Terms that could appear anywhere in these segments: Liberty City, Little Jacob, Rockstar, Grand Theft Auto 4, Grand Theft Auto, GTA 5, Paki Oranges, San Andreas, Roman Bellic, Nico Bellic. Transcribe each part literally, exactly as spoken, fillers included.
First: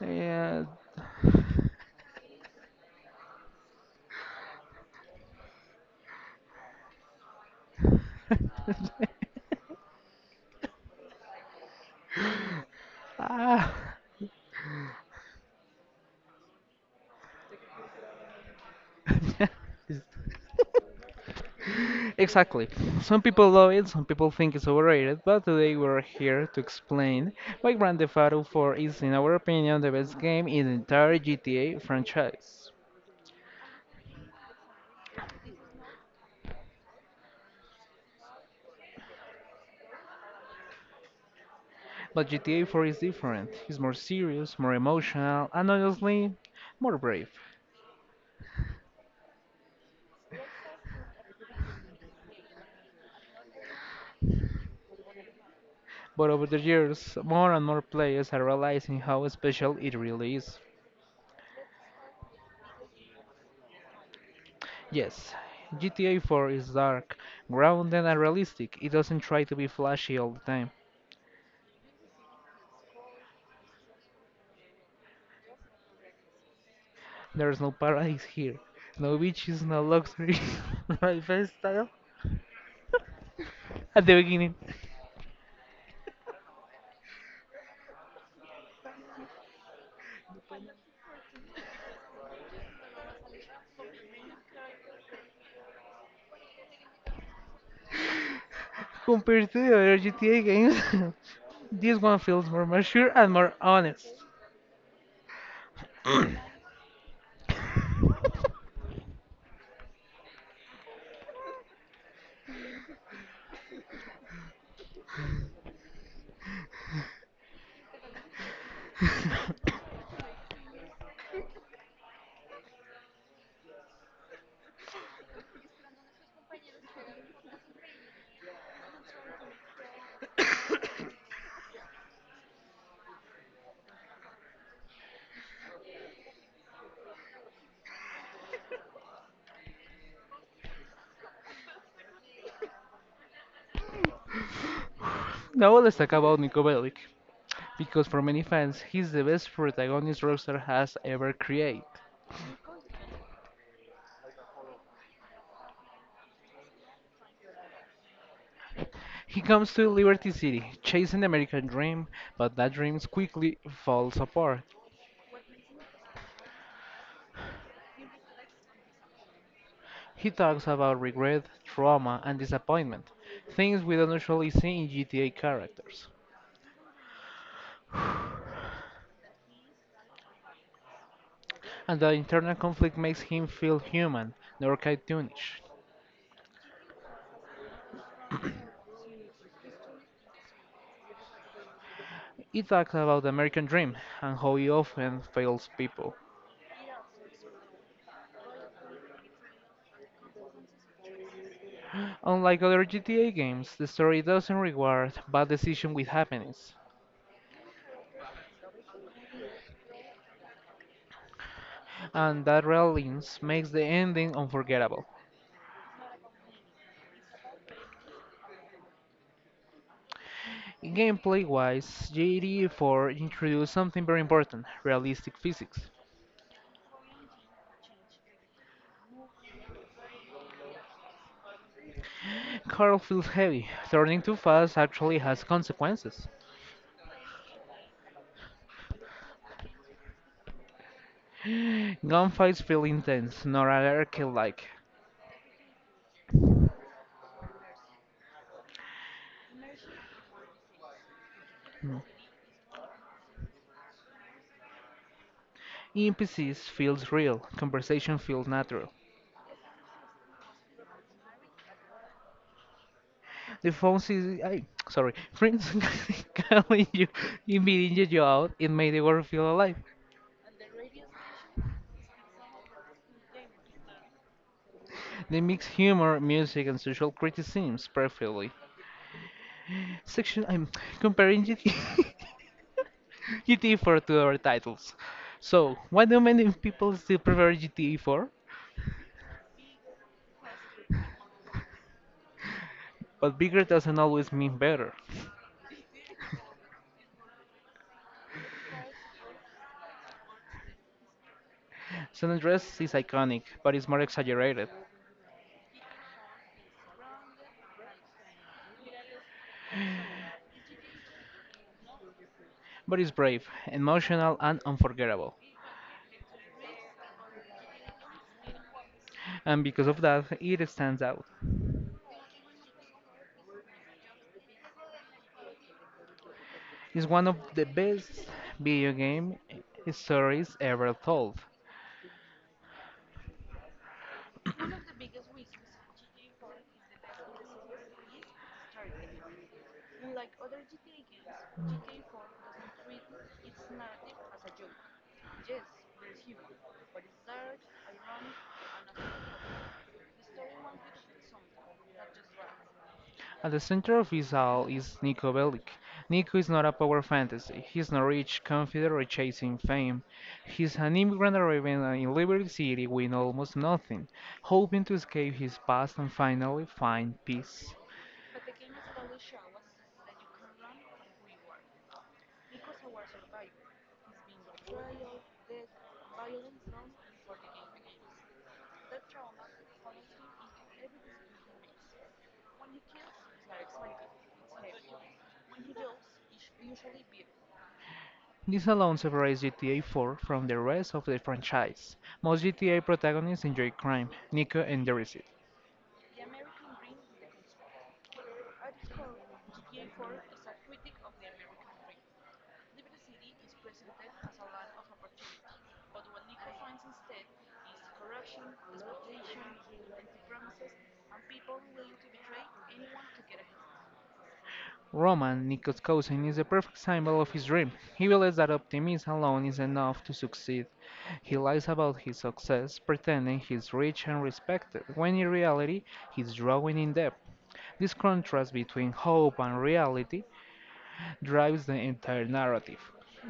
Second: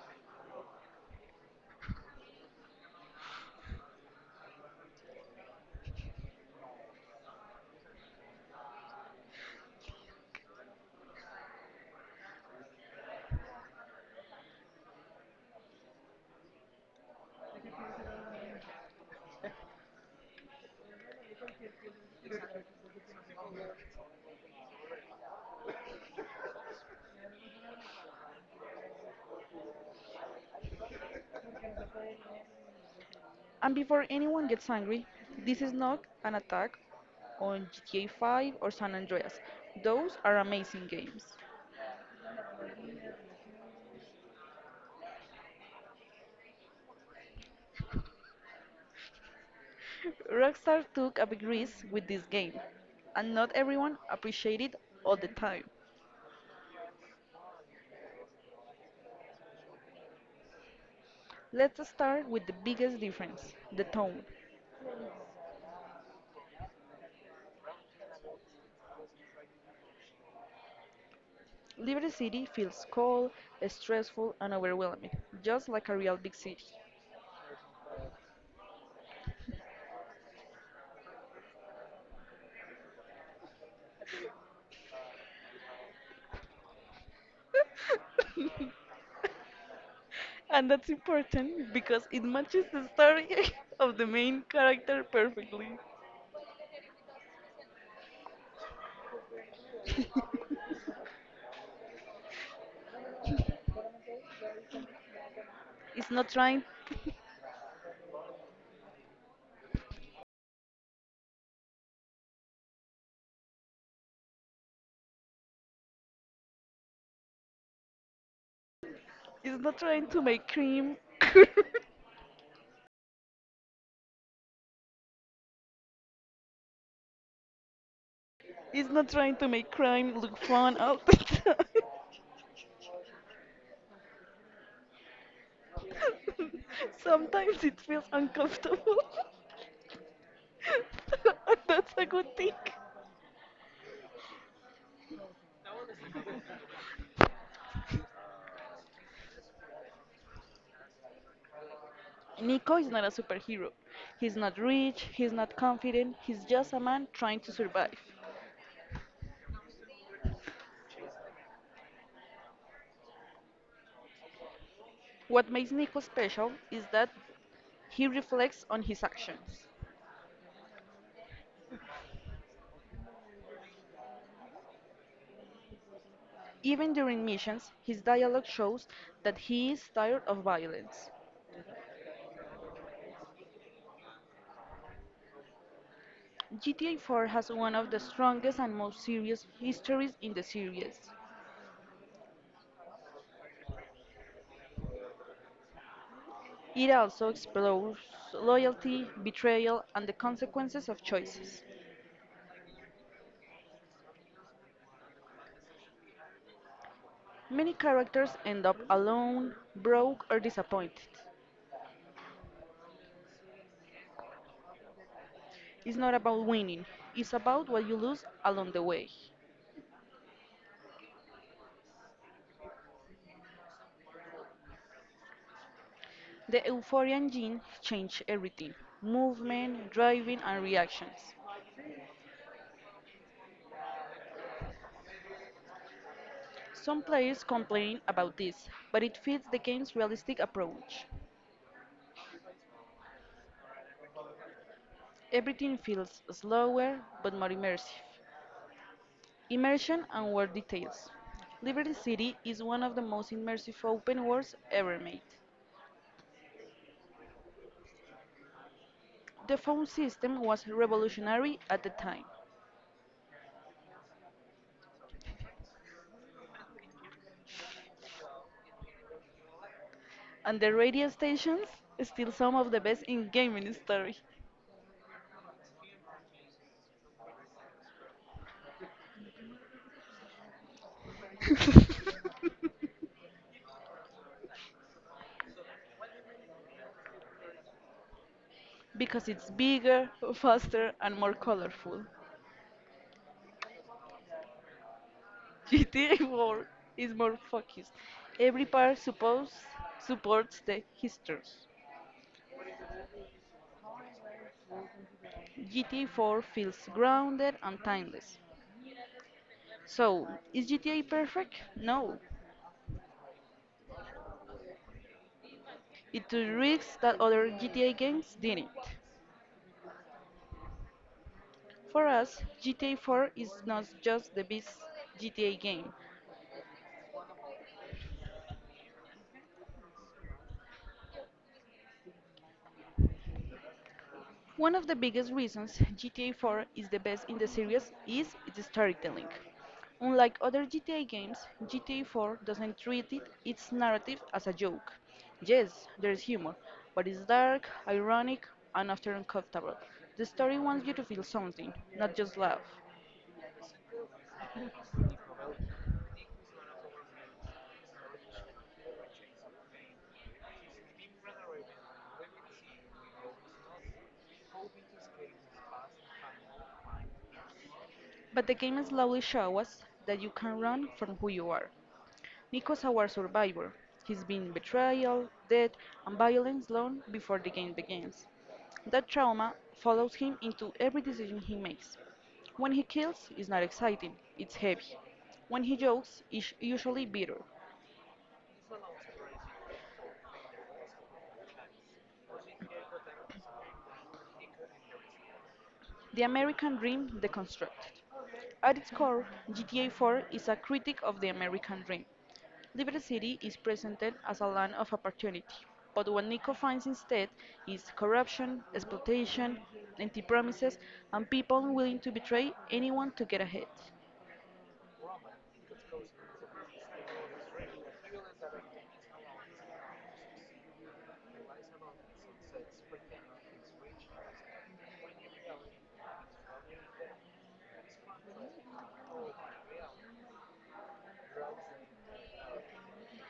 Yeah. Ah, it's- exactly. Some people love it, some people think it's overrated, but today we're here to explain why Grand Theft Auto four is, in our opinion, the best game in the entire G T A franchise. And before anyone gets angry, this is not an attack on G T A five or San Andreas. Those are amazing games. But G T A four is different. It's more serious, more emotional, and honestly, more brave. Rockstar took a big risk with this game, and not everyone appreciated it all the time. But over the years, more and more players are realizing how special it really is. Let's start with the biggest difference the tone. Yes, G T A four is dark, grounded, and realistic. It doesn't try to be flashy all the time. Liberty City feels cold, stressful, and overwhelming, just like a real big city. There's no paradise here. No beaches, no luxury, no lifestyle. At the beginning, And that's important because it matches the story of the main character perfectly. compared to the other G T A games, this one feels more mature and more honest. It's not trying it's not trying to make crime It's not trying to make crime look fun all the time. Sometimes it feels uncomfortable. And that's a good thing. Now let's talk about Nico Bellic, because for many fans, he's the best protagonist Rockstar has ever created. Nico is not a superhero. He's not rich, he's not confident, he's just a man trying to survive. He comes to Liberty City, chasing the American dream, but that dream quickly falls apart. What makes Nico special is that he reflects on his actions. He talks about regret, trauma, and disappointment, things we don't usually see in G T A characters. Even during missions, his dialogue shows that he is tired of violence. and the internal conflict makes him feel human, nor cartoonish. G T A four has one of the strongest and most serious histories in the series. It talks about the American dream and how it often fails people. It also explores loyalty, betrayal, and the consequences of choices. Unlike other G T A games, the story doesn't reward bad decisions with happiness, Many characters end up alone, broke, or disappointed. and that realism makes the ending unforgettable. It's not about winning, it's about what you lose along the way. Gameplay wise, G T A four introduced something very important realistic physics. The Euphorian gene changed everything movement, driving, and reactions. Carl feels heavy, turning too fast actually has consequences. Some players complain about this, but it fits the game's realistic approach. Gunfights feel intense, not anarchy like, Everything feels slower but more immersive. Immersion and world details. Liberty City is one of the most immersive open worlds ever made. N P Cs feels real, conversation feels natural. The phone system was revolutionary at the time, The phone sees, I, sorry, friends calling you, inviting you out, it made the world feel alive. and the radio stations still some of the best in gaming history They mix humor, music, and social criticisms perfectly. Section, I'm comparing GT, G T A four to other titles. So, why do many people still prefer G T A four? because it's bigger, faster, and more colorful. But bigger doesn't always mean better. G T A four is more focused. Every part supposed supports the histories. San Andreas is iconic, but it's more exaggerated. G T A four feels grounded and timeless. So, is G T A perfect? No. But it's brave, emotional, and unforgettable. It took risks that other G T A games didn't. and because of that, it stands out. For us, G T A four is not just the best G T A game. It's one of the best video game stories ever told. One of the biggest reasons G T A four is the best in the series is its storytelling. Unlike other G T A games, G T A four doesn't treat it, its narrative as a joke. Yes, there's humor, but it's dark, ironic, and often uncomfortable. The story wants you to feel something, not just laugh. At the center of it all is Nico Bellic. Nico is not a power fantasy. He's not rich, confident, or chasing fame. He's an immigrant arriving in Liberty City with almost nothing, hoping to escape his past and finally find peace. But the game slowly shows us that you can run from who you are. Nico's our survivor. He's been betrayal, death, and violence long before the game begins. That trauma follows him into every decision he makes. When he kills, it's not exciting, it's heavy. When he jokes, it's usually bitter. This alone separates G T A four from the rest of the franchise. Most G T A protagonists enjoy crime, Nico endures it. The American dream deconstructed. At its core, G T A four is a critique of the American dream. Liberty City is presented as a land of opportunity, but what Nico finds instead is corruption, exploitation, empty promises, and people willing to betray anyone to get ahead. Roman, Nico's cousin, is the perfect symbol of his dream. He believes that optimism alone is enough to succeed. He lies about his success, pretending he's rich and respected, when in reality he's drawing in debt. This contrast between hope and reality drives the entire narrative.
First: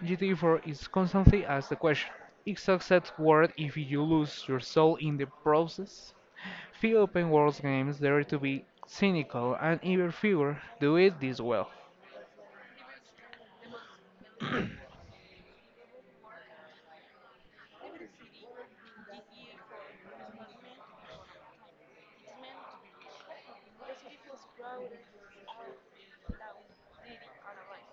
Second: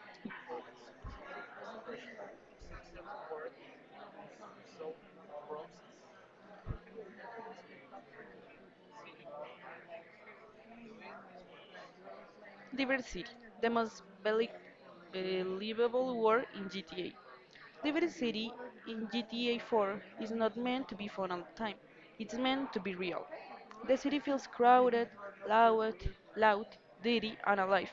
G T A four is constantly asked the question, is success worth if you lose your soul in the process? Few open world games dare to be cynical, and even fewer do it this well. Diversity, the most belie- believable word in G T A. Diversity in G T A four is not meant to be fun all the time. It's meant to be real. The city feels crowded, loud, loud, dirty, and alive.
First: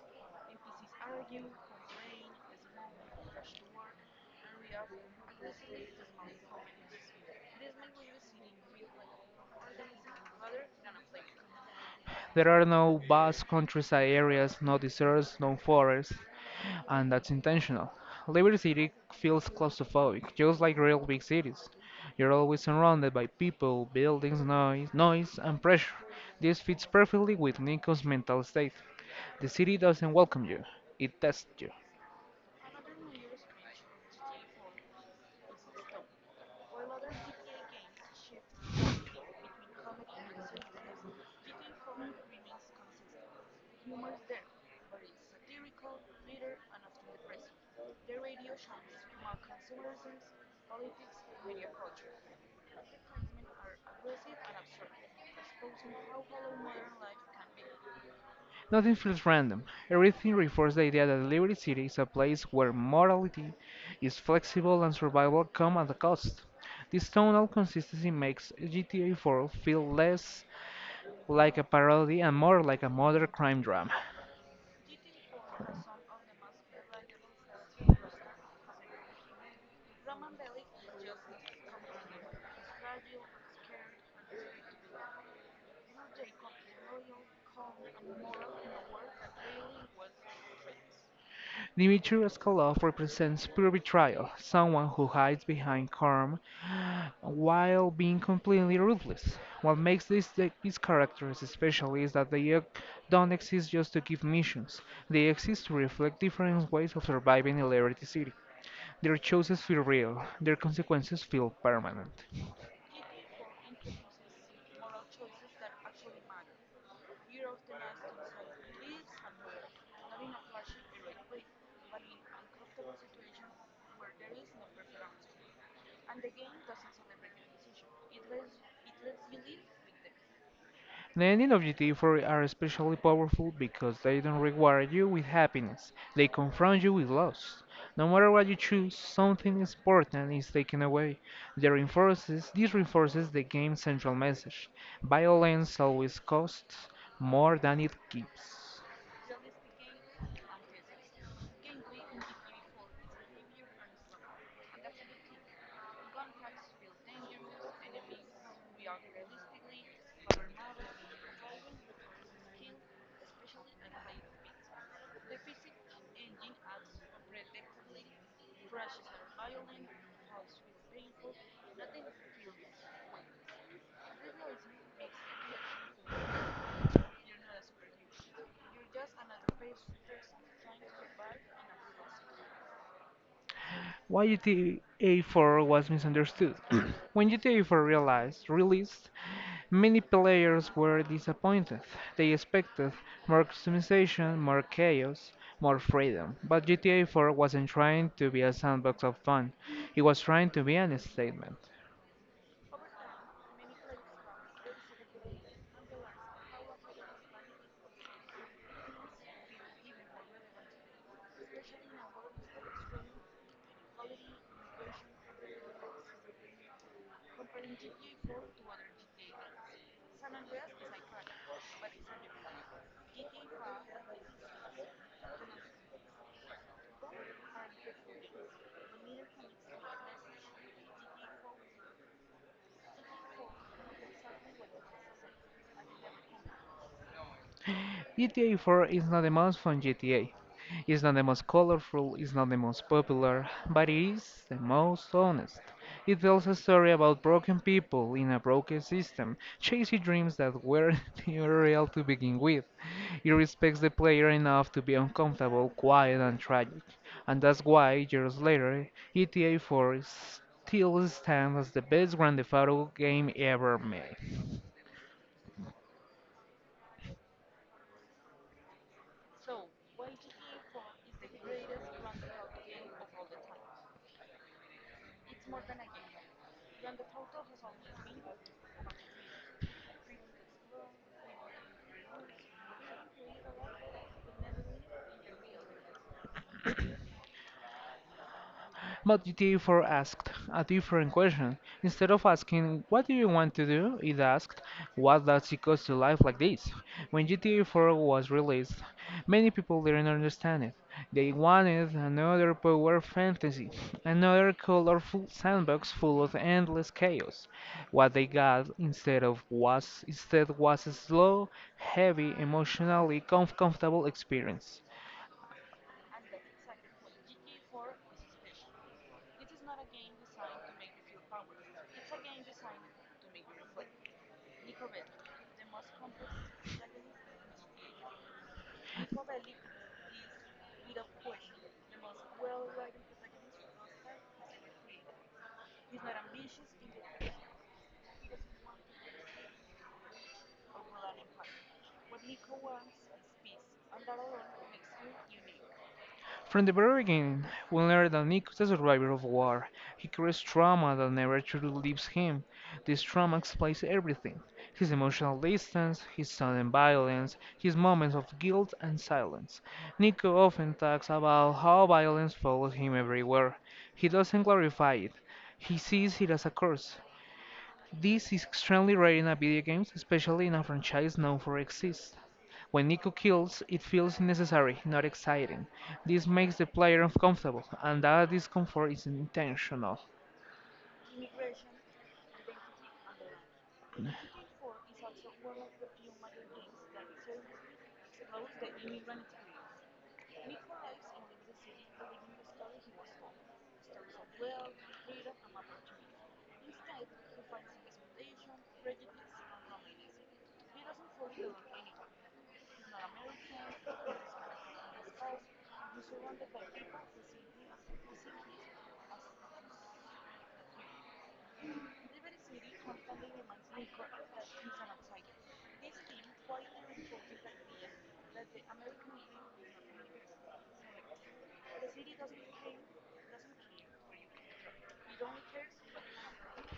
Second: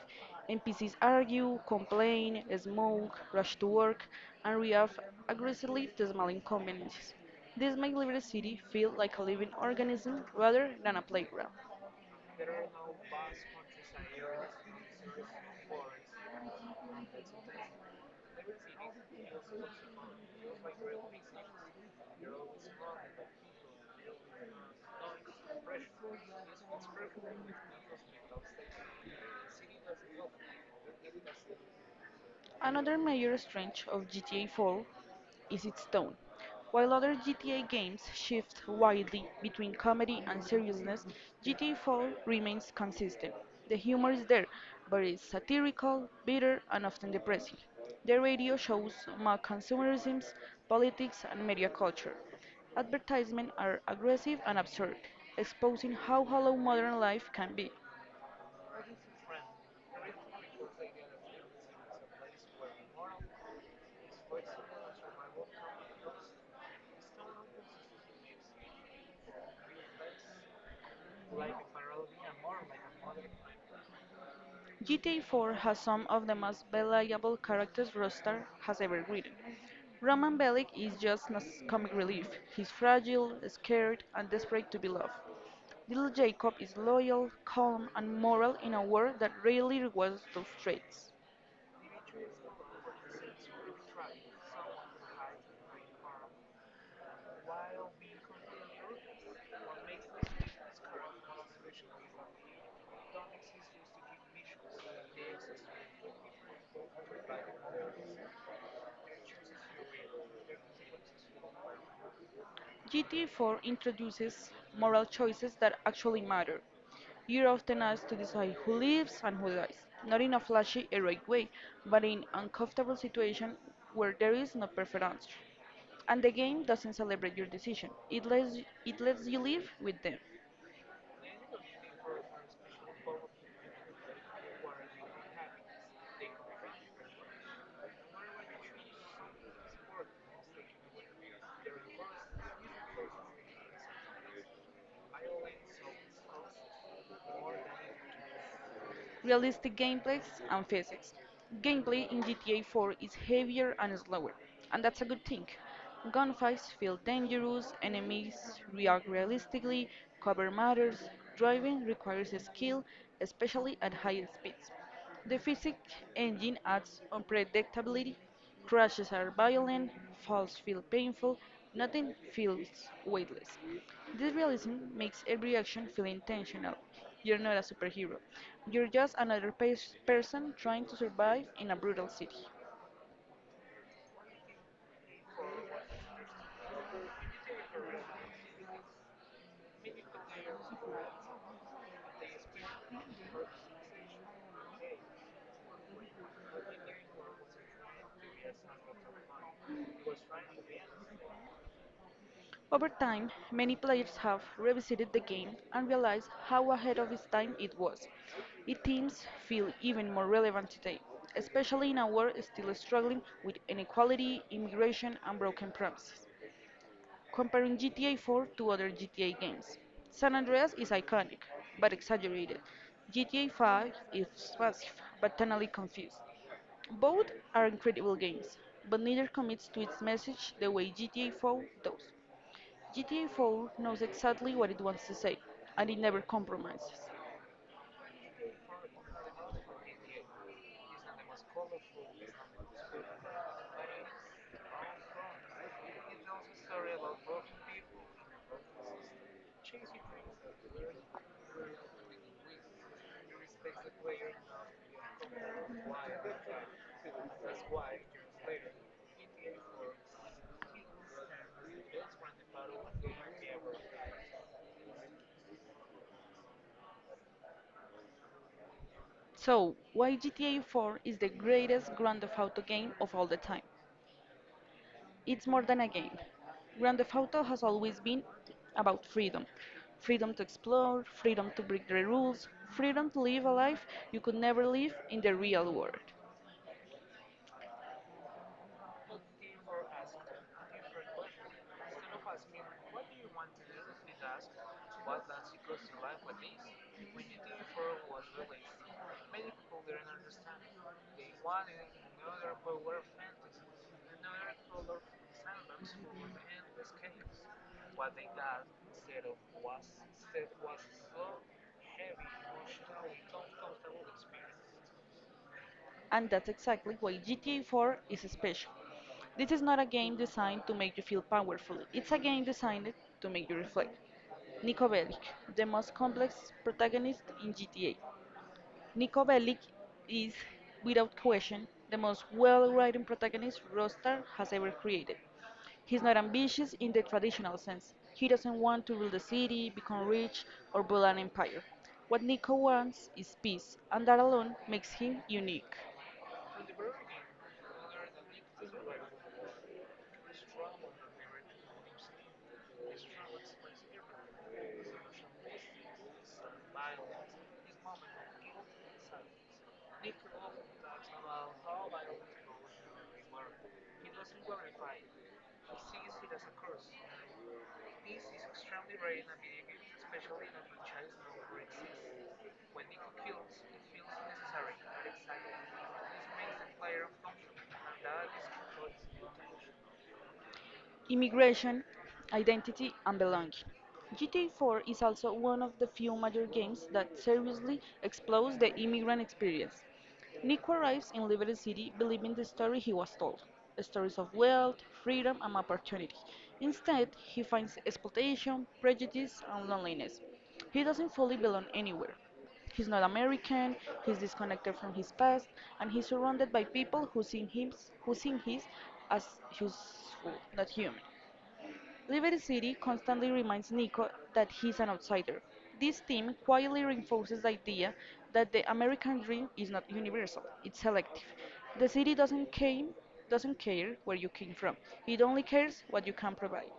N P Cs argue, complain, smoke, rush to work, and react aggressively to small inconveniences. This makes Liberty City feel like a living organism rather than a playground. There are no vast countryside areas, no deserts, no forests, and that's intentional. Liberty City feels claustrophobic, just like real big cities. You're always surrounded by people, buildings, noise, noise, and pressure. This fits perfectly with Nico's mental state. The city doesn't welcome you, it tests you. Another major strength of G T A four is its tone. While other G T A games shift widely between comedy and seriousness, G T A four remains consistent. The humor is there, but it's satirical, bitter, and often depressing. The radio shows mock consumerism, politics, and media culture. Advertisements are aggressive and absurd, exposing how hollow modern life can be. Nothing feels random. Everything reinforces the idea that Liberty City is a place where morality is flexible and survival come at a cost. This tonal consistency makes G T A four feel less like a parody and more like a modern crime drama. G T A four has some of the most believable characters Rockstar has ever written. Roman Bellic is just a comic relief. He's fragile, scared, and desperate to be loved. Little Jacob is loyal, calm, and moral in a world that rarely rewards those traits. The immature Skoloff represents pure betrayal, someone who hides behind calm while being completely ruthless. What makes these, these characters special is that they don't exist just to give missions, they exist to reflect different ways of surviving in Liberty City. Their choices feel real, their consequences feel permanent. G T A four introduces moral choices that actually matter. You're often asked to decide who lives and who dies, not in a flashy, heroic way, but in uncomfortable situations where there is no perfect answer. And the game doesn't celebrate your decision, it lets, it lets you live with them. The ending of G T A four are especially powerful because they don't reward you with happiness, they confront you with loss. No matter what you choose, something important is taken away. They reinforces, this reinforces the game's central message violence always costs more than it keeps. Realistic gameplays, and physics. Gameplay in G T A four is heavier and slower, and that's a good thing. Gunfights feel dangerous, enemies react realistically, cover matters, driving requires skill, especially at high speeds. The physics engine adds unpredictability. Crashes are violent, falls feel painful, nothing feels weightless. This realism makes every action feel intentional. You're not a superhero. You're just another pers- person trying to survive in a brutal city. why G T A four was misunderstood. When G T A four realized, released, many players were disappointed. They expected more customization, more chaos, more freedom. But G T A four wasn't trying to be a sandbox of fun, it was trying to be an statement. Over time, many players have revisited the game and realized how ahead of its time it was. Its themes feel even more relevant today, especially in a world still struggling with inequality, immigration, and broken promises. Comparing G T A four to other G T A games, San Andreas is iconic, but exaggerated. G T A five is massive, but tonally confused. Both are incredible games, but neither commits to its message the way G T A four does. G T A four knows exactly what it wants to say, and it never compromises. G T A four is not the most fun G T A. It's not the most colorful, it's not the most popular, but it is the most honest. It tells a story about broken people in a broken system, chasing dreams that weren't even real to begin with. It respects the player enough to be uncomfortable, quiet, and tragic, and that's why, years later, G T A four is still stands as the best Grand Theft Auto game ever made. So, why G T A four is the greatest Grand Theft Auto game of all the time? It's more than a game. Grand Theft Auto has always been about freedom. Freedom to explore, freedom to break the rules, freedom to live a life you could never live in the real world. But the therefore asked a different question. Instead of asking, What do you want to do? It asked, What does it cost to life like this? When G T A four was released, many people didn't understand it. They wanted another power fantasy, another colorful sandbox full of endless chaos. What they got instead of was instead was a slow, heavy, emotionally com- comfortable experience. And that's exactly why G T A four is special. This is not a game designed to make you feel powerful, it's a game designed to make you reflect. Nico Bellic, the most complex protagonist in G T A. Niko Bellic is, without question, the most well-written protagonist Rostar has ever created. He's not ambitious in the traditional sense. He doesn't want to rule the city, become rich, or build an empire. What Nico wants is peace, and that alone makes him unique. From the very beginning, we learn that Nick is a survivor of war. He carries trauma that never truly leaves him. This trauma explains everything his emotional distance, his sudden violence, his moments of guilt and silence. Nico often talks about how violence follows him everywhere. He doesn't glorify it, he sees it as a curse. This is extremely rare in a video games, especially in a franchise known for exists. When Nico kills, it feels necessary, not exciting. This makes the player uncomfortable, and that discomfort is intentional. Immigration, identity, and belonging. G T A four is also one of the few major games that seriously explores the immigrant experience. Nico arrives in Liberty City believing the story he was told stories of wealth, freedom, and opportunity. Instead, he finds exploitation, prejudice, and loneliness. He doesn't fully belong anywhere. He's not American, he's disconnected from his past, and he's surrounded by people who see him who see him as useful, not human. Liberty City constantly reminds Nico that he's an outsider. This theme quietly reinforces the idea that the American dream is not universal, it's selective. The city doesn't came doesn't care where you came from. It only cares what you can provide.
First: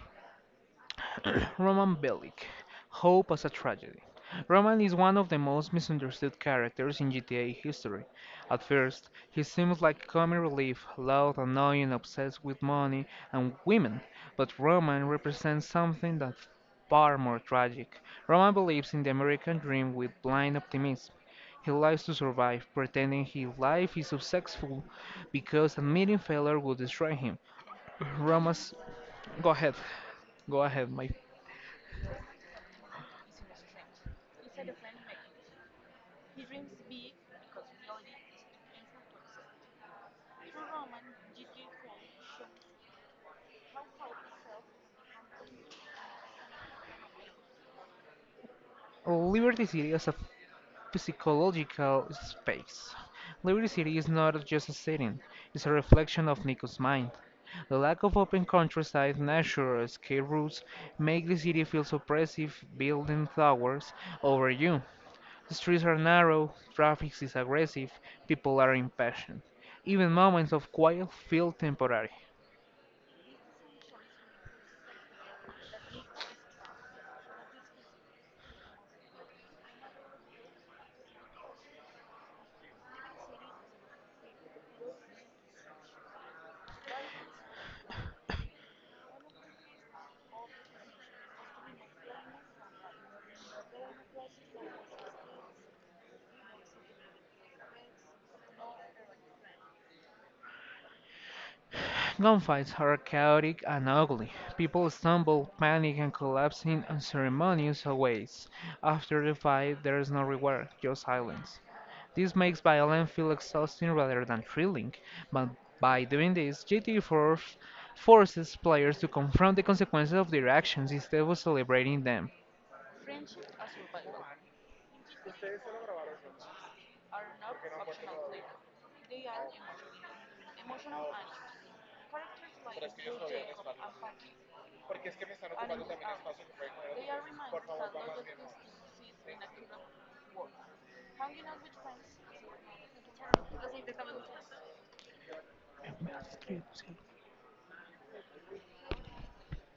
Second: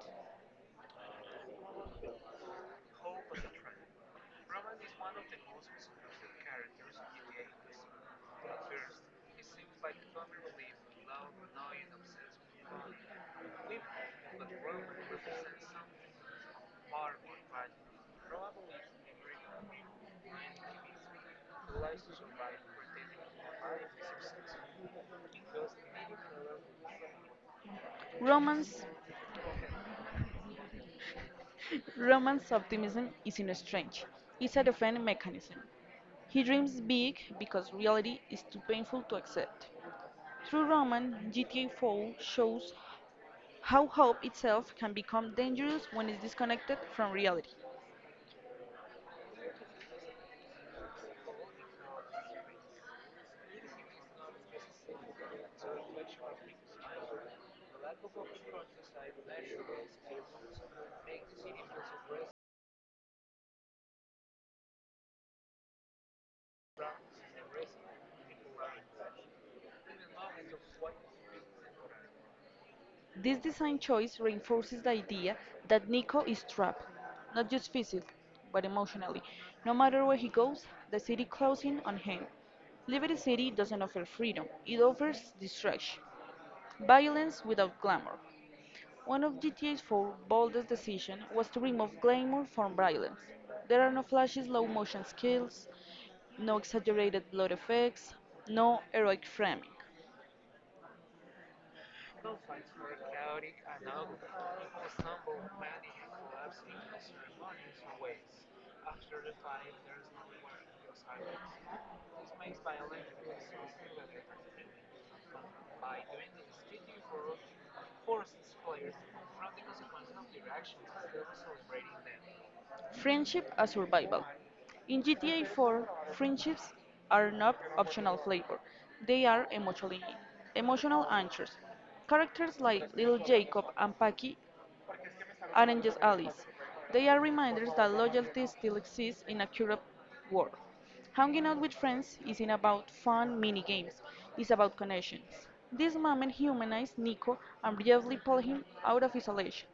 Roman Bellic, hope as a tragedy. Roman is one of the most misunderstood characters in G T A history. At first, he seems like comic relief, loud, annoying, obsessed with money and women, but Roman represents something that's far more tragic. Roman believes in the American dream with blind optimism. He lives to survive, pretending his life is successful because admitting failure would destroy him. Roman's. Romance, Go ahead. Go ahead, Mike. Romance optimism is in a strange. It's a defense mechanism. He dreams big because reality is too painful to accept. Through Roman, G T A four shows how hope itself can become dangerous when it's disconnected from reality. Liberty City is a psychological space. Liberty City is not just a setting, it's a reflection of Nico's mind. The lack of open countryside, nature, escape routes make the city feel so oppressive, building towers over you. The streets are narrow, traffic is aggressive, people are impatient. Even moments of quiet feel temporary. This design choice reinforces the idea that Nico is trapped, not just physically, but emotionally. No matter where he goes, the city closes in on him. Liberty City doesn't offer freedom, it offers distraction, violence without glamour. One of G T A four's boldest decisions was to remove glamour from violence. There are no flashy slow motion skills, no exaggerated blood effects, no heroic framing. Gunfights are chaotic and ugly. People stumble, panic, and collapse in unceremonious ways. After the fight, there is no reward, just silence. This makes violence feel exhausting rather than thrilling, but by doing this, G T A four forces players to confront the consequences of their actions instead of celebrating them. Friendship as survival. In G T A four, friendships are not optional flavor. They are emotionally emotional anchors. Characters like Little Jacob and Paki Oranges allies. They are reminders that loyalty still exists in a corrupt world. Hanging out with friends isn't about fun mini games, it's about connections. This moment humanized Nico and briefly pulled him out of isolation.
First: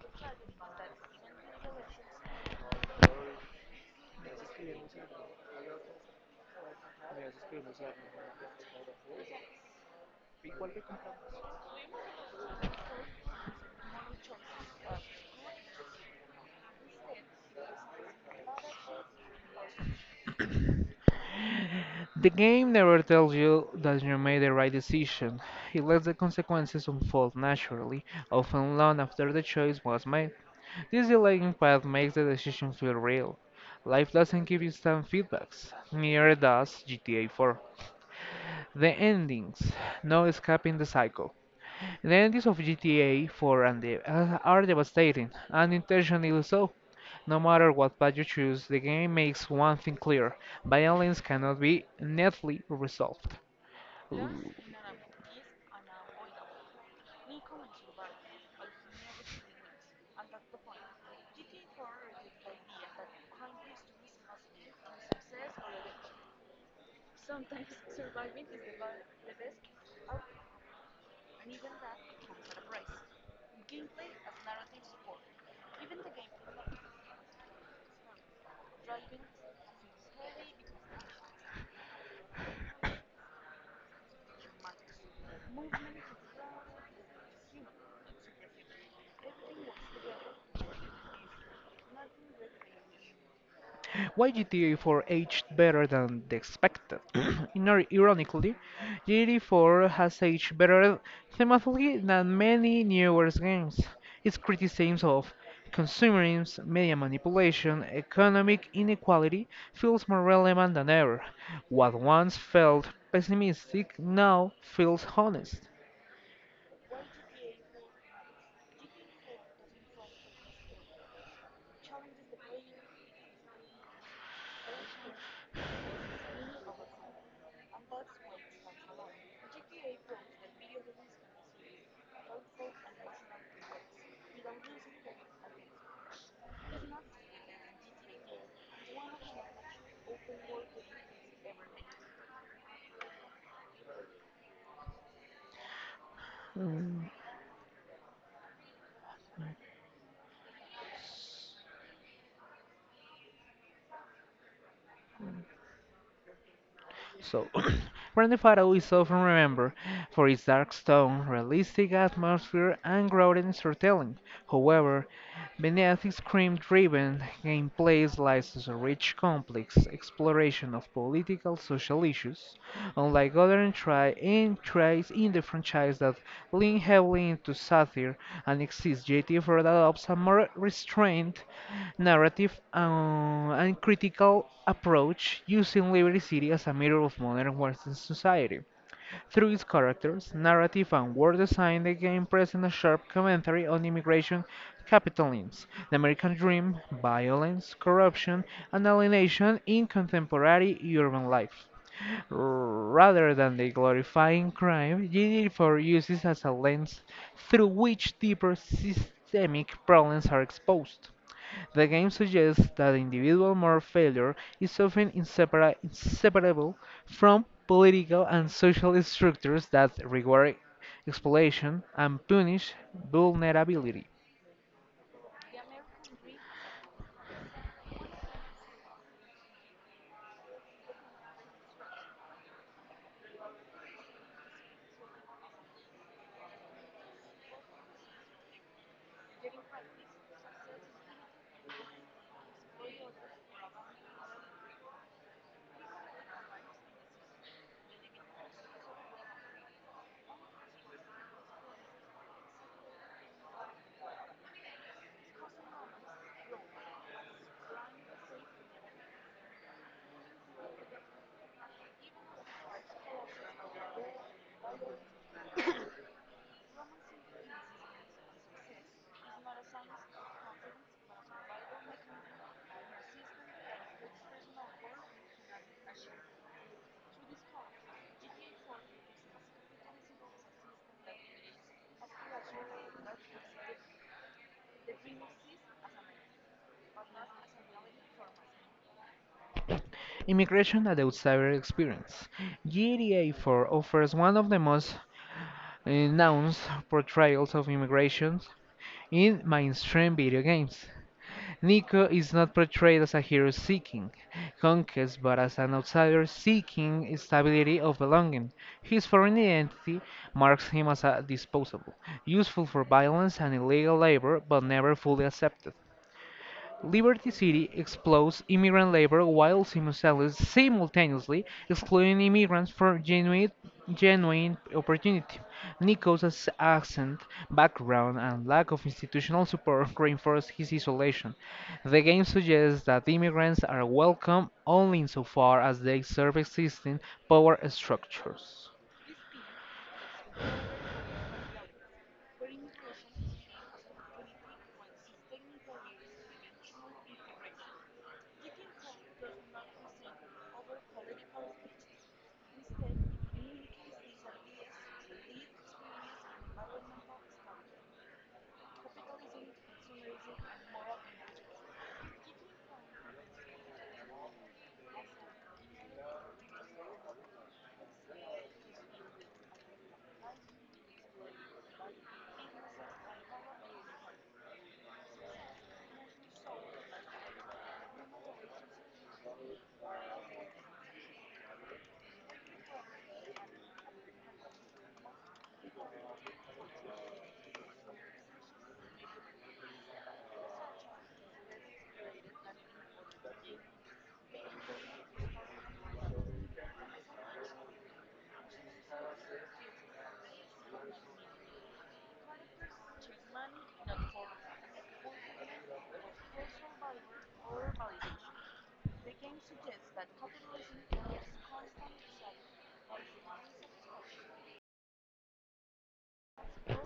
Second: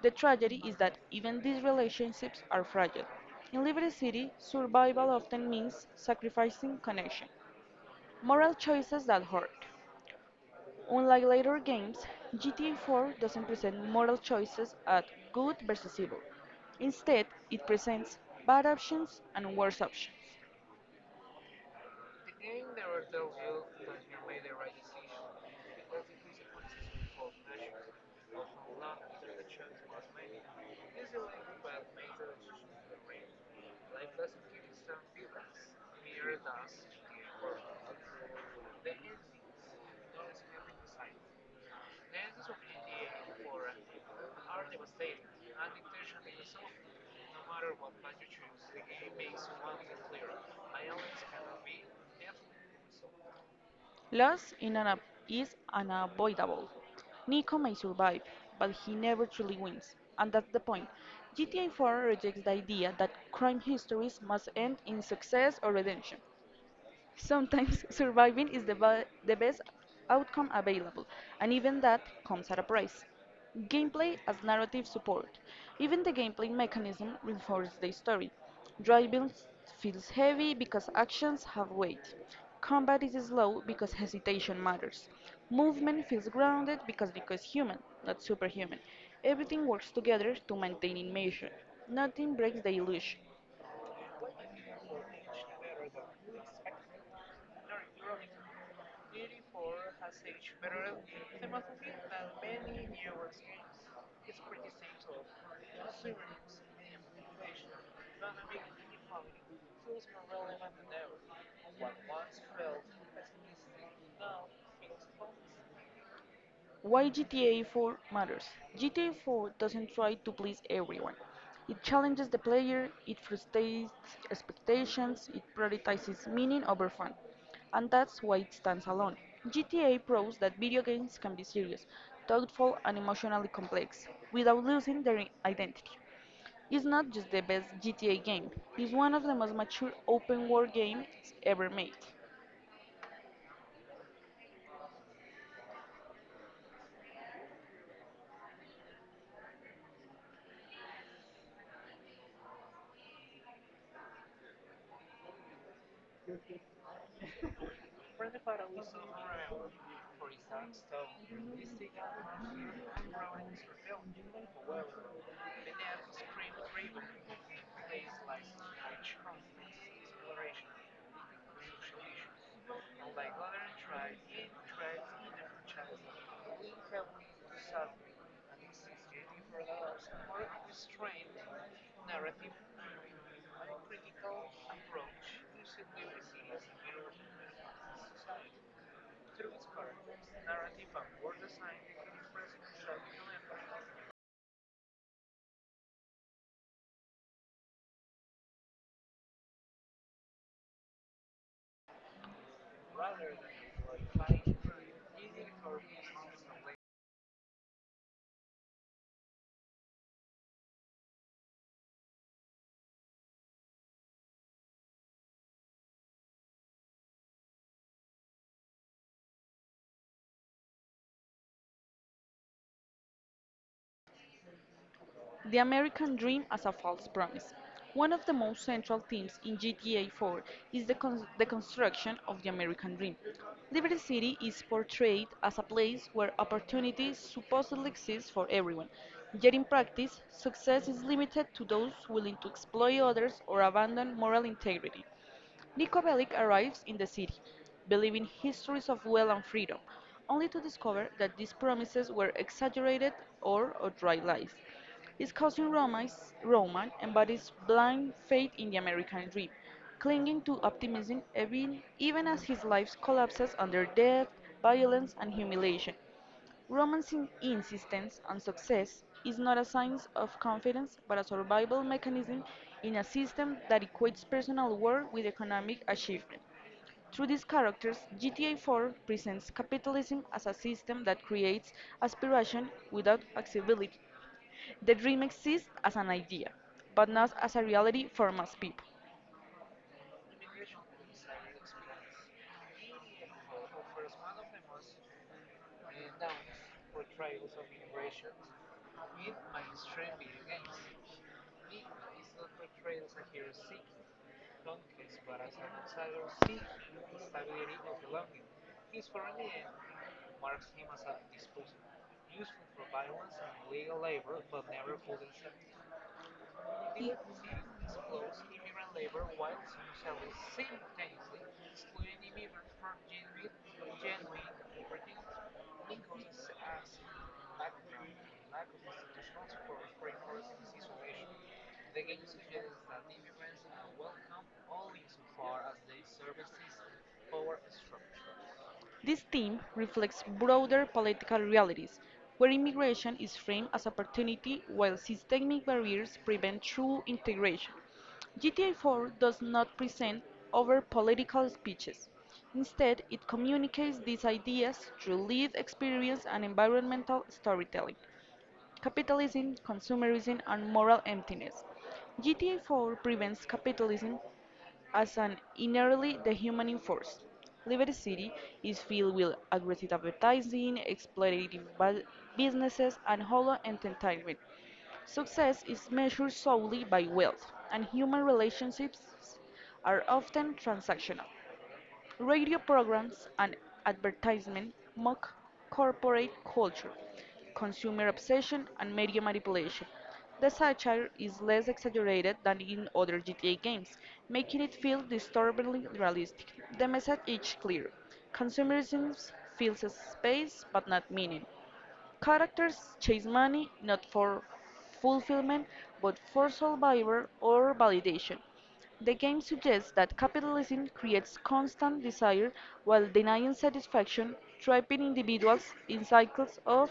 The tragedy is that even these relationships are fragile. In Liberty City, survival often means sacrificing connection. Moral choices that hurt. Unlike later games, G T A four doesn't present moral choices at good versus evil. Instead, it presents bad options and worse options. The game never tells you that you made the right decision. It lets the consequences unfold naturally, often long after the choice was made. This delaying path makes the decision feel real. Life doesn't give instant feedbacks, neither does G T A four. The endings, no escaping the cycle. The endings of G T A four and the, uh, are devastating, and intentionally so. No matter what path you choose, the game makes one thing clear violence cannot be neatly resolved. Loss in an is unavoidable. Nico may survive, but he never truly wins, and that's the point. G T A four rejects the idea that crime histories must end in success or redemption. Sometimes surviving is the, ba- the best outcome available, and even that comes at a price. Gameplay as narrative support. Even the gameplay mechanism reinforces the story. Driving feels heavy because actions have weight. Combat is slow because hesitation matters. Movement feels grounded because because human, not superhuman. Everything works together to maintain immersion. Nothing breaks the illusion. Why G T A four aged better than the expected? Inor- Ironically, G T A four has aged better thematically than many newer games. Its criticisms of consumerism, media manipulation, economic inequality feels more relevant than ever. What once felt pessimistic now feels honest. Why G T A four matters. G T A four doesn't try to please everyone. It challenges the player, it frustrates expectations, it prioritizes meaning over fun. And that's why it stands alone. G T A proves that video games can be serious, thoughtful, and emotionally complex without losing their identity. It's not just the best G T A game, it's one of the most mature open world games ever made. So, Grand Theft Auto is often remembered for its dark tone, realistic atmosphere, and grounded storytelling. However, beneath its crime-driven gameplay lies a rich, complex exploration of political social issues. Unlike other entry entries in the franchise that lean heavily into satire and exist, J T F adopts a more restrained narrative uh, and critical approach, using Liberty City as a mirror of modern Western society. Through its characters, narrative, and word design, the game presents a sharp commentary on immigration, capitalism, the American dream, violence, corruption, and alienation in contemporary urban life. Rather than the glorifying crime, G D P R uses as a lens through which deeper systemic problems are exposed. The game suggests that individual moral failure is often insepara- inseparable from political and social structures that reward exploitation and punish vulnerability. The American Dream as a False Promise. One of the most central themes in G T A four is the, con- the construction of the American Dream. Liberty City is portrayed as a place where opportunities supposedly exist for everyone, yet in practice, success is limited to those willing to exploit others or abandon moral integrity. Nico Bellic arrives in the city, believing histories of wealth and freedom, only to discover that these promises were exaggerated or outright lies. His cousin Roman's, Roman embodies blind faith in the American dream, clinging to optimism even, even as his life collapses under death, violence, and humiliation. Roman's in- insistence on success is not a sign of confidence but a survival mechanism in a system that equates personal worth with economic achievement. Through these characters, G T A four presents capitalism as a system that creates aspiration without accessibility. The dream exists as an idea, but not as a reality for most people. Immigration and outsider experience. G T A four offers one of the most uh, nuanced portrayals of immigration. In mainstream video games, Nico is not portrayed as a hero seeking conquest but as an outsider seeking stability of belonging. His foreign identity marks him as a disposable, useful for violence and illegal labor but never fully accepted. Liberty City explodes immigrant labor while simultaneous- simultaneously excluding immigrants from genuine, genuine opportunity. Nichols' accent, background, and lack of institutional support reinforce his isolation. The game suggests that immigrants are welcome only insofar as they serve existing power structures. This theme reflects broader political realities, where immigration is framed as opportunity while systemic barriers prevent true integration. G T A four does not present over political speeches. Instead, it communicates these ideas through lived experience and environmental storytelling capitalism, consumerism, and moral emptiness. G T A four prevents capitalism as an inherently dehumanizing force. Liberty City is filled with aggressive advertising, exploitative bu- businesses, and hollow entertainment. Success is measured solely by wealth, and human relationships are often transactional radio programs and advertisement mock corporate culture, consumer obsession, and media manipulation. The satire is less exaggerated than in other G T A games, making it feel disturbingly realistic. The message is clear. Consumerism fills a space but not meaning. Characters chase money, not for fulfillment, but for survival or validation. The game suggests that capitalism creates constant desire while denying satisfaction, trapping individuals in cycles of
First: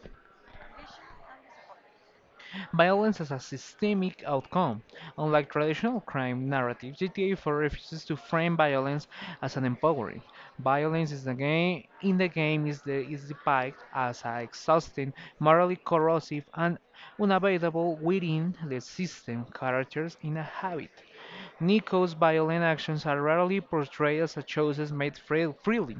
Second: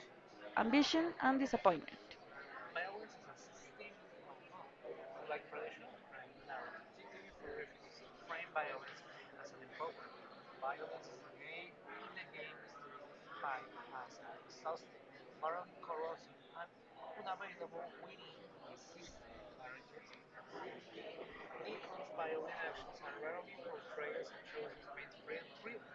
ambition and disappointment. Violence as a systemic outcome. Unlike traditional crime narratives, G T A four refuses to frame violence as an empowering. Violence is the game in the game is the is depicted as a exhausting, morally corrosive, and unavoidable within the system characters in a habit. Nico's violent actions are rarely portrayed as choices made free- freely.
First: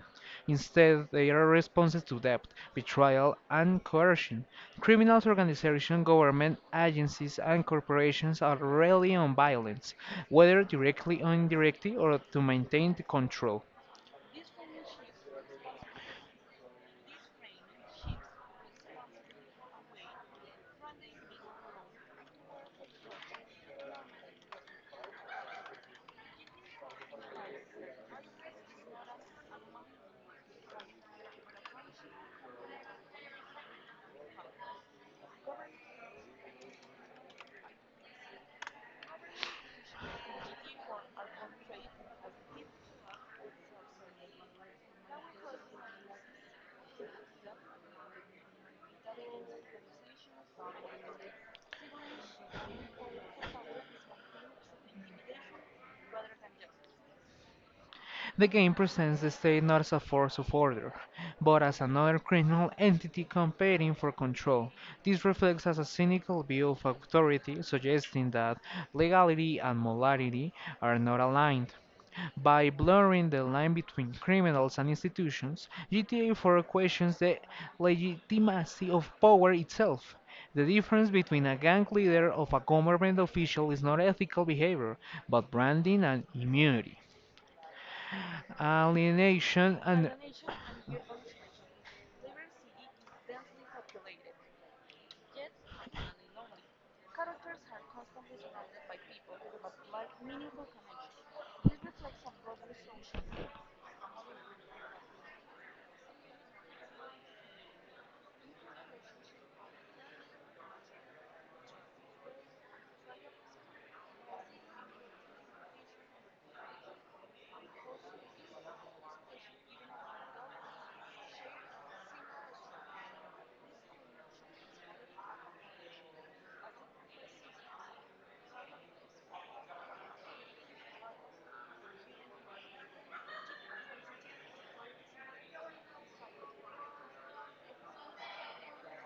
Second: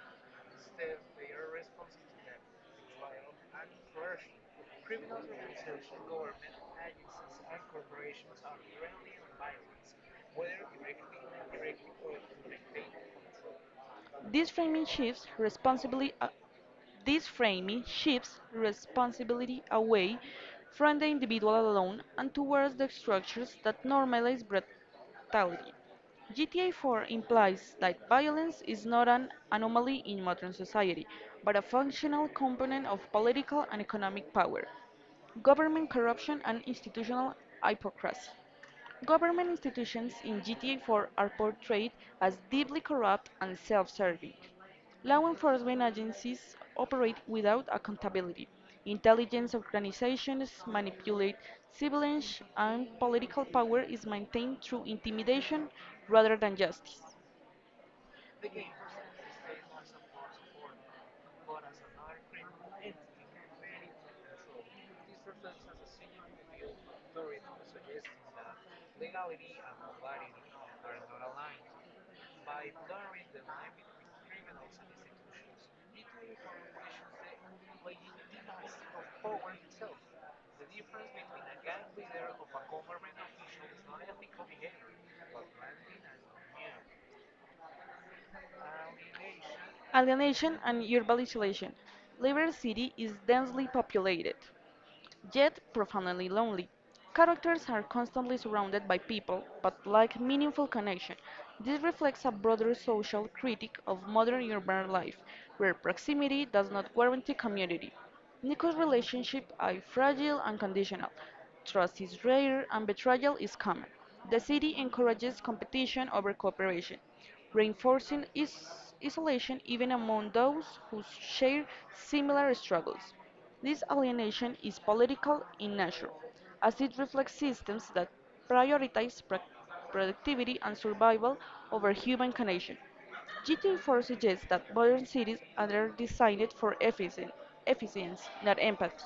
Instead, they are responses to debt, betrayal, and coercion. Criminals, organizations, government agencies, and corporations are rarely on violence, whether directly or indirectly, or to maintain the control. This framing shifts responsibly uh, This framing shifts responsibility away from the individual alone and towards the structures that normalize brutality. G T A four implies that violence is not an anomaly in modern society, but a functional component of political and economic power, government corruption, and institutional hypocrisy. Government institutions in G T A four are portrayed as deeply corrupt and self-serving. Law enforcement agencies operate without accountability. Intelligence organizations manipulate civilians, and political power is maintained through intimidation rather than justice. The game presents the state not as a force of order, but as another criminal entity competing for control. This reflects as a cynical view of authority, suggesting that legality and morality are not aligned. By blurring the line between criminals and institutions, G T A four questions the legitimacy of power itself. The difference between a gang leader of a government official is not ethical behavior, but branding and immunity alienation and Alienation and urbanization. Liberty City is densely populated, yet profoundly lonely. Characters are constantly surrounded by people but lack meaningful connection. This reflects a broader social critique of modern urban life, where proximity does not guarantee community. Nico's relationships are fragile and conditional. Trust is rare and betrayal is common. The city encourages competition over cooperation, reinforcing is- isolation even among those who share similar struggles. This alienation is political in nature, as it reflects systems that prioritize pro- productivity and survival over human connection. G T A four suggests that modern cities are designed for efficien- efficiency, not empathy.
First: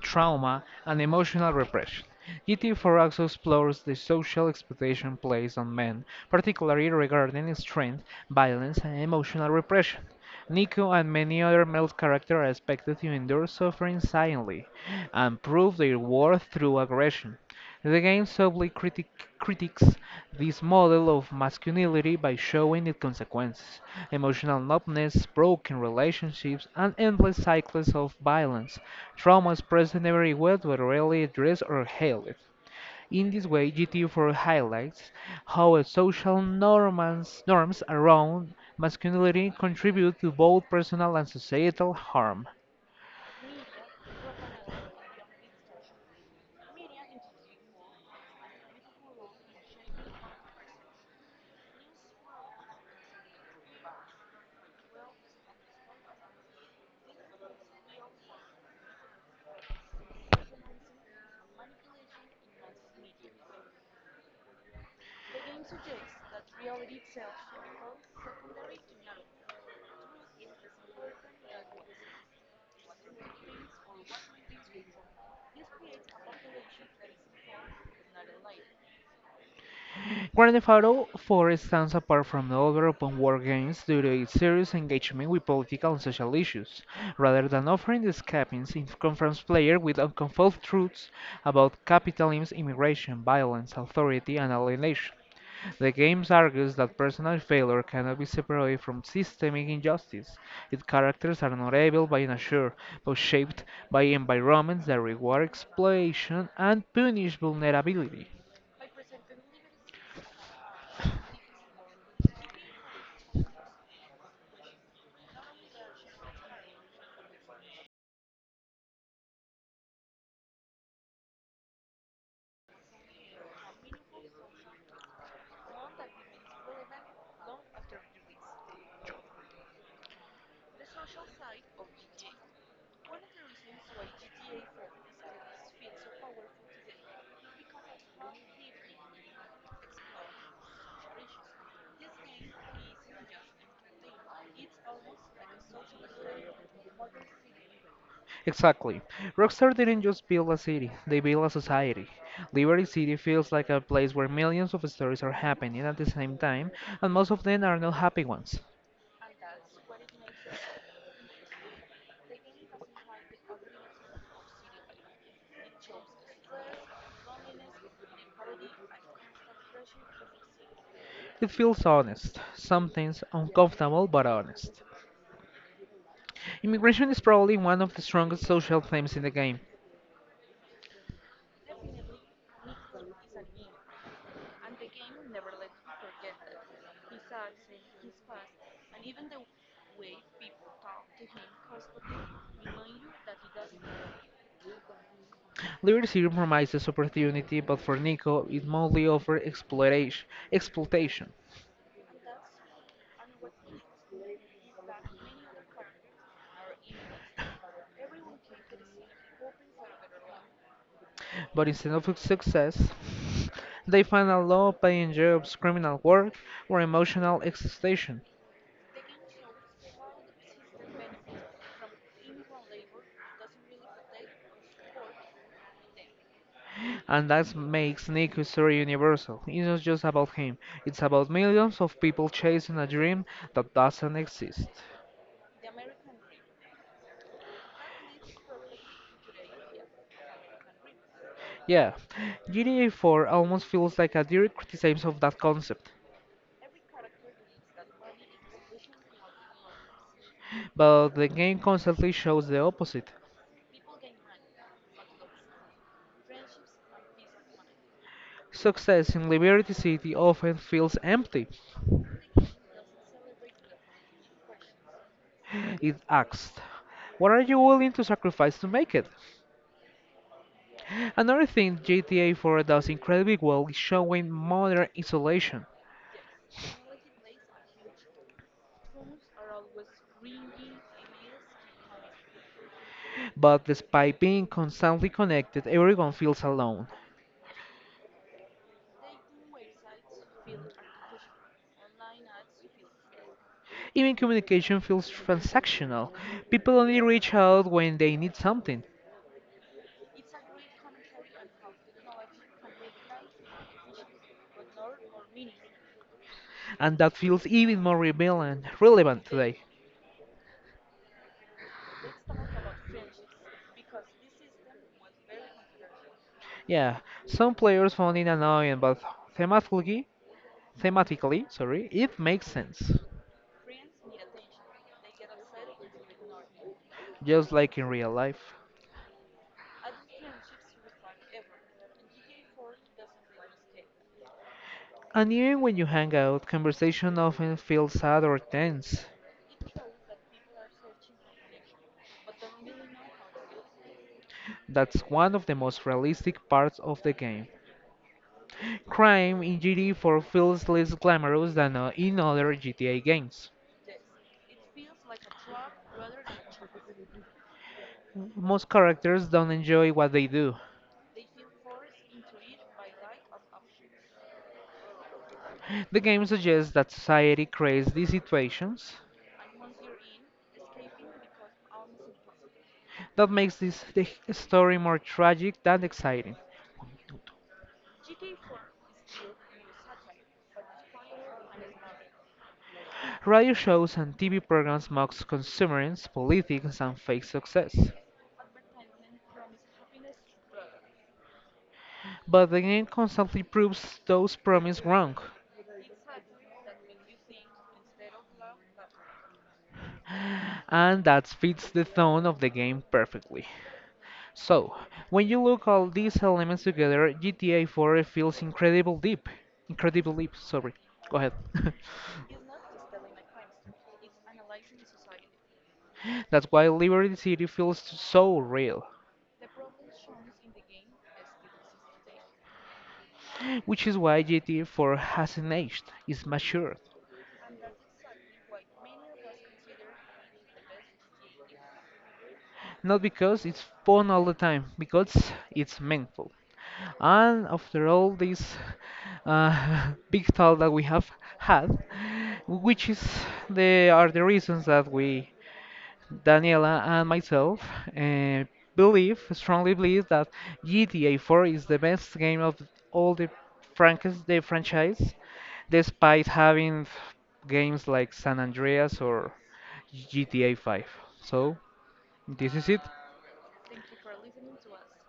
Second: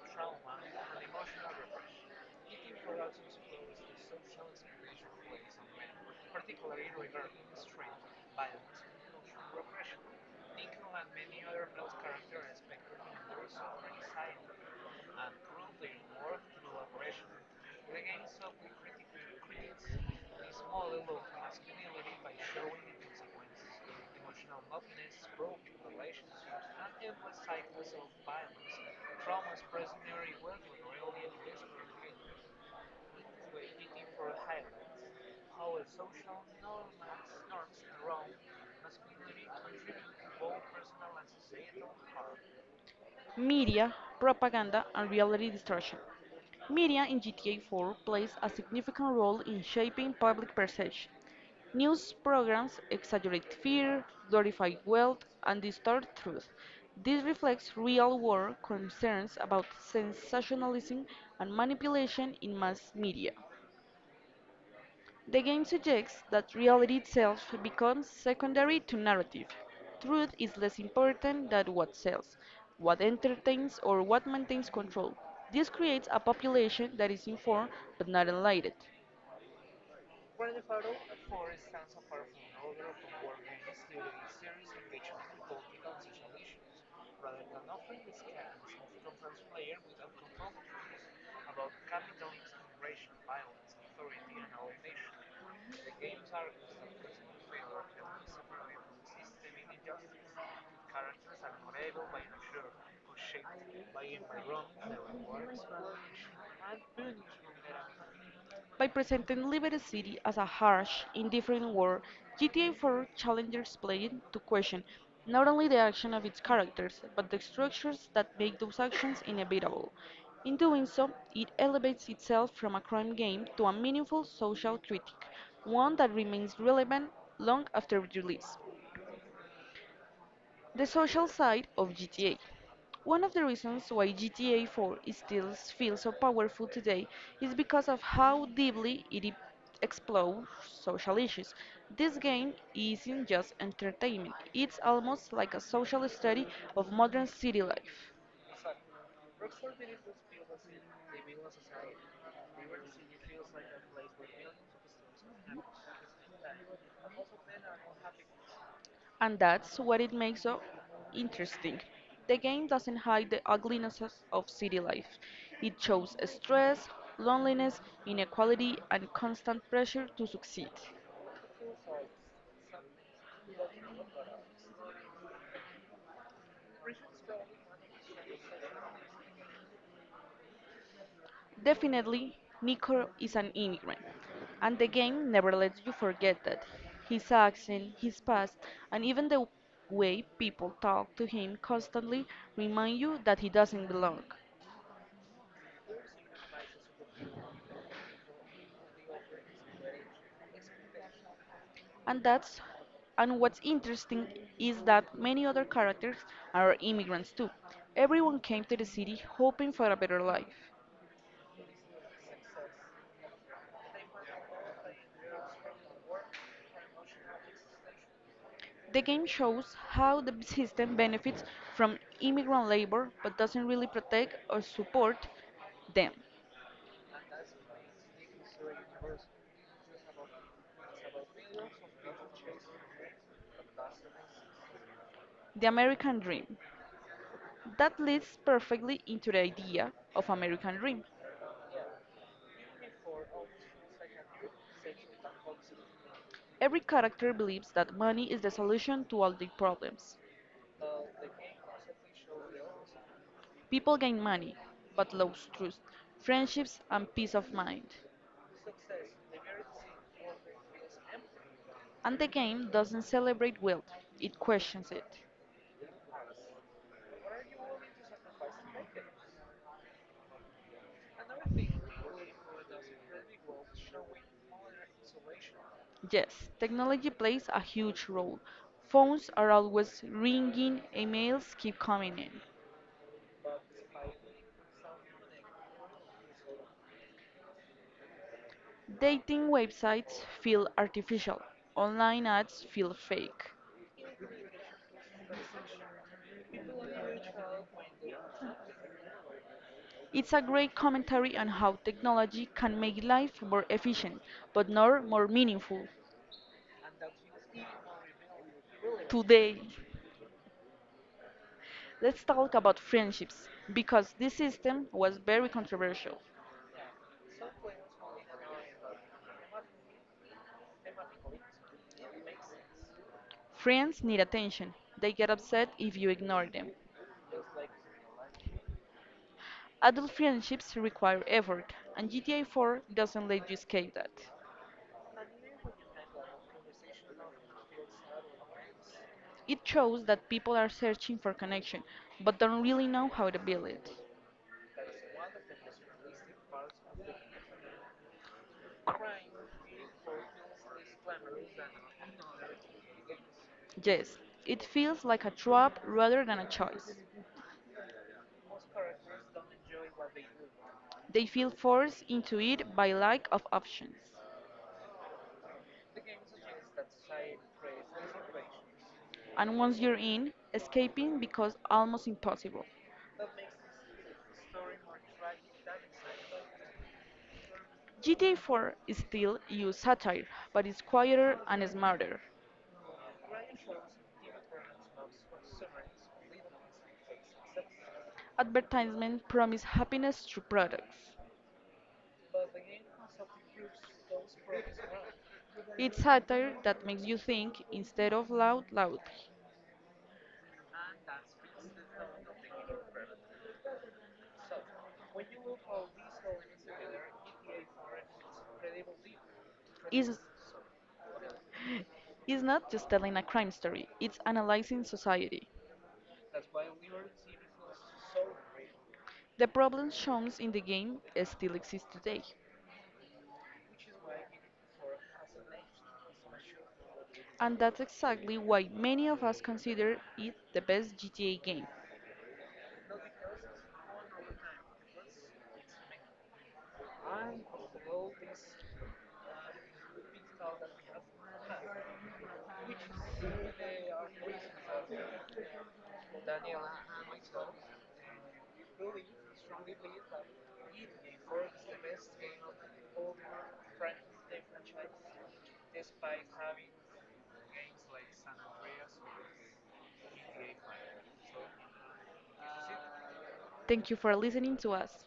trauma and emotional repression. G T four also explores the social expectation placed on men, particularly regarding strength, violence, and emotional repression. Nico and many other male characters are expected to endure suffering silently and prove their worth through aggression. The game subtly critic critiques this model of masculinity by showing its consequences emotional numbness, broken relationships, and endless cycles of violence, traumas present everywhere but rarely addressed or healed. In this way, G T four highlights how social norms, norms around masculinity contribute to both personal and societal harm. Media, propaganda, and reality distortion. Media in G T A four plays a significant role in shaping public perception. News programs exaggerate fear, glorify wealth, and distort truth. This reflects real world concerns about sensationalism and manipulation in mass media. The game suggests that reality itself becomes secondary to narrative. Truth is less important than what sells, what entertains, or what maintains control. This creates a population that is informed but not enlightened. Grand Theft Auto four stands apart from other open world games due to its serious engagement with political and social issues. Rather than offering the escapings, it confronts players with unconfessed truths about capitalism, immigration, violence, authority, and alienation. The game argues that personal failure cannot be separated from systemic injustice. Its characters are not able by nature, but shaped by environments that reward exploitation and punish vulnerability. By presenting Liberty City as a harsh, indifferent world, G T A four challenges players to question not only the action of its characters, but the structures that make those actions inevitable. In doing so, it elevates itself from a crime game to a meaningful social critique, one that remains relevant long after release. The social side of G T A. One of the reasons why G T A four is still feels so powerful today is because of how deeply it e- explores social issues. This game isn't just entertainment, it's almost like a social study of modern city life. Exactly. Rockstar didn't just build a city, they built a society. Liberty City feels like a place where millions of stories are happening at the same time, and most of them are not happy ones. And that's what it makes so interesting. The game doesn't hide the uglinesses of city life. It shows stress, loneliness, inequality, and constant pressure to succeed. It feels honest, sometimes uncomfortable but honest. Immigration is probably one of the strongest social themes in the game. Definitely, Nico is an immigrant, and the game never lets you forget that. His accent, his past, and even the way people talk to him constantly remind you that he doesn't belong. Liberty City promises opportunity, but for Nico, it mostly offers exploitation. exploitation. And that's and what's interesting is that many other characters are immigrants too. Everyone came to the city hoping for a better life. But instead of success, they find a low paying jobs, criminal work, or emotional exhaustion. The game shows how the system benefits from immigrant labor but doesn't really protect or support them. And that makes Nico's story universal. It's not just about him, it's about millions of people chasing a dream that doesn't exist. The American Dream. That leads perfectly into the idea of American Dream. Yeah, G T A four almost feels like a direct criticism of that concept, Every character believes that money is the solution to all their problems. but the game constantly shows the opposite. People gain money, but lose trust, friendships, and peace of mind. Success in Liberty City often feels empty. And the game doesn't celebrate wealth, it questions it. It asks, what are you willing to sacrifice to make it? Another thing G T A four does incredibly well is showing modern isolation, Yes, technology plays a huge role. Phones are always ringing, emails keep coming in. but despite being constantly connected, everyone feels alone. Dating websites feel artificial, online ads feel fake. Even communication feels transactional. People only reach out when they need something, It's a great commentary on how technology can make life more efficient, but not more meaningful. and that feels even more relevant relevant today. Today, let's talk about friendships, because this system was very controversial. Yeah, some players found it annoying, but thematically, thematically, sorry, it makes sense, Friends need attention, they get upset if you ignore them. just like in real life. Adult friendships require effort, and G T A four doesn't let you escape that. And even when you hang out, conversation often feels sad or tense. It shows that people are searching for connection, but don't really know how to build it. That's one of the most realistic parts of the game. Crime in gta four feels less glamorous than uh, in other G T A games. Yes, it feels like a trap rather than a choice. Most characters don't enjoy what they do. They feel forced into it by lack of options. The game suggests that society creates these situations And once you're in, escaping becomes almost impossible. that makes this the story more tragic than exciting. G T A four is still used satire, but it's quieter and smarter. Radio shows and T V programs mock consumerism, politics, and fake success. Advertisements promise happiness through products. But the game constantly proves those promises wrong, It's satire that makes you think instead of loud loudly. and that fits the tone of the game perfectly. So, when you look all these elements together, G T A four feels incredible deep. Incredible It's, deep, sorry. Go ahead. it's not just telling a crime story, it's analyzing society. That's why Liberty City feels so real, The problem shown in the game still exists today. which is why G T A four hasn't aged, it's matured. And that's exactly why many of us consider it the best G T A game. Not because it's fun all the time, because it's meaningful. And after all this uh, big talk that we have had, which is the are the reasons that we Daniela and myself uh, believe, strongly believe that G T A four is the best game of all the franchise, the franchise, despite having games like San Andreas or G T A five. So this is it. Thank you for listening to us.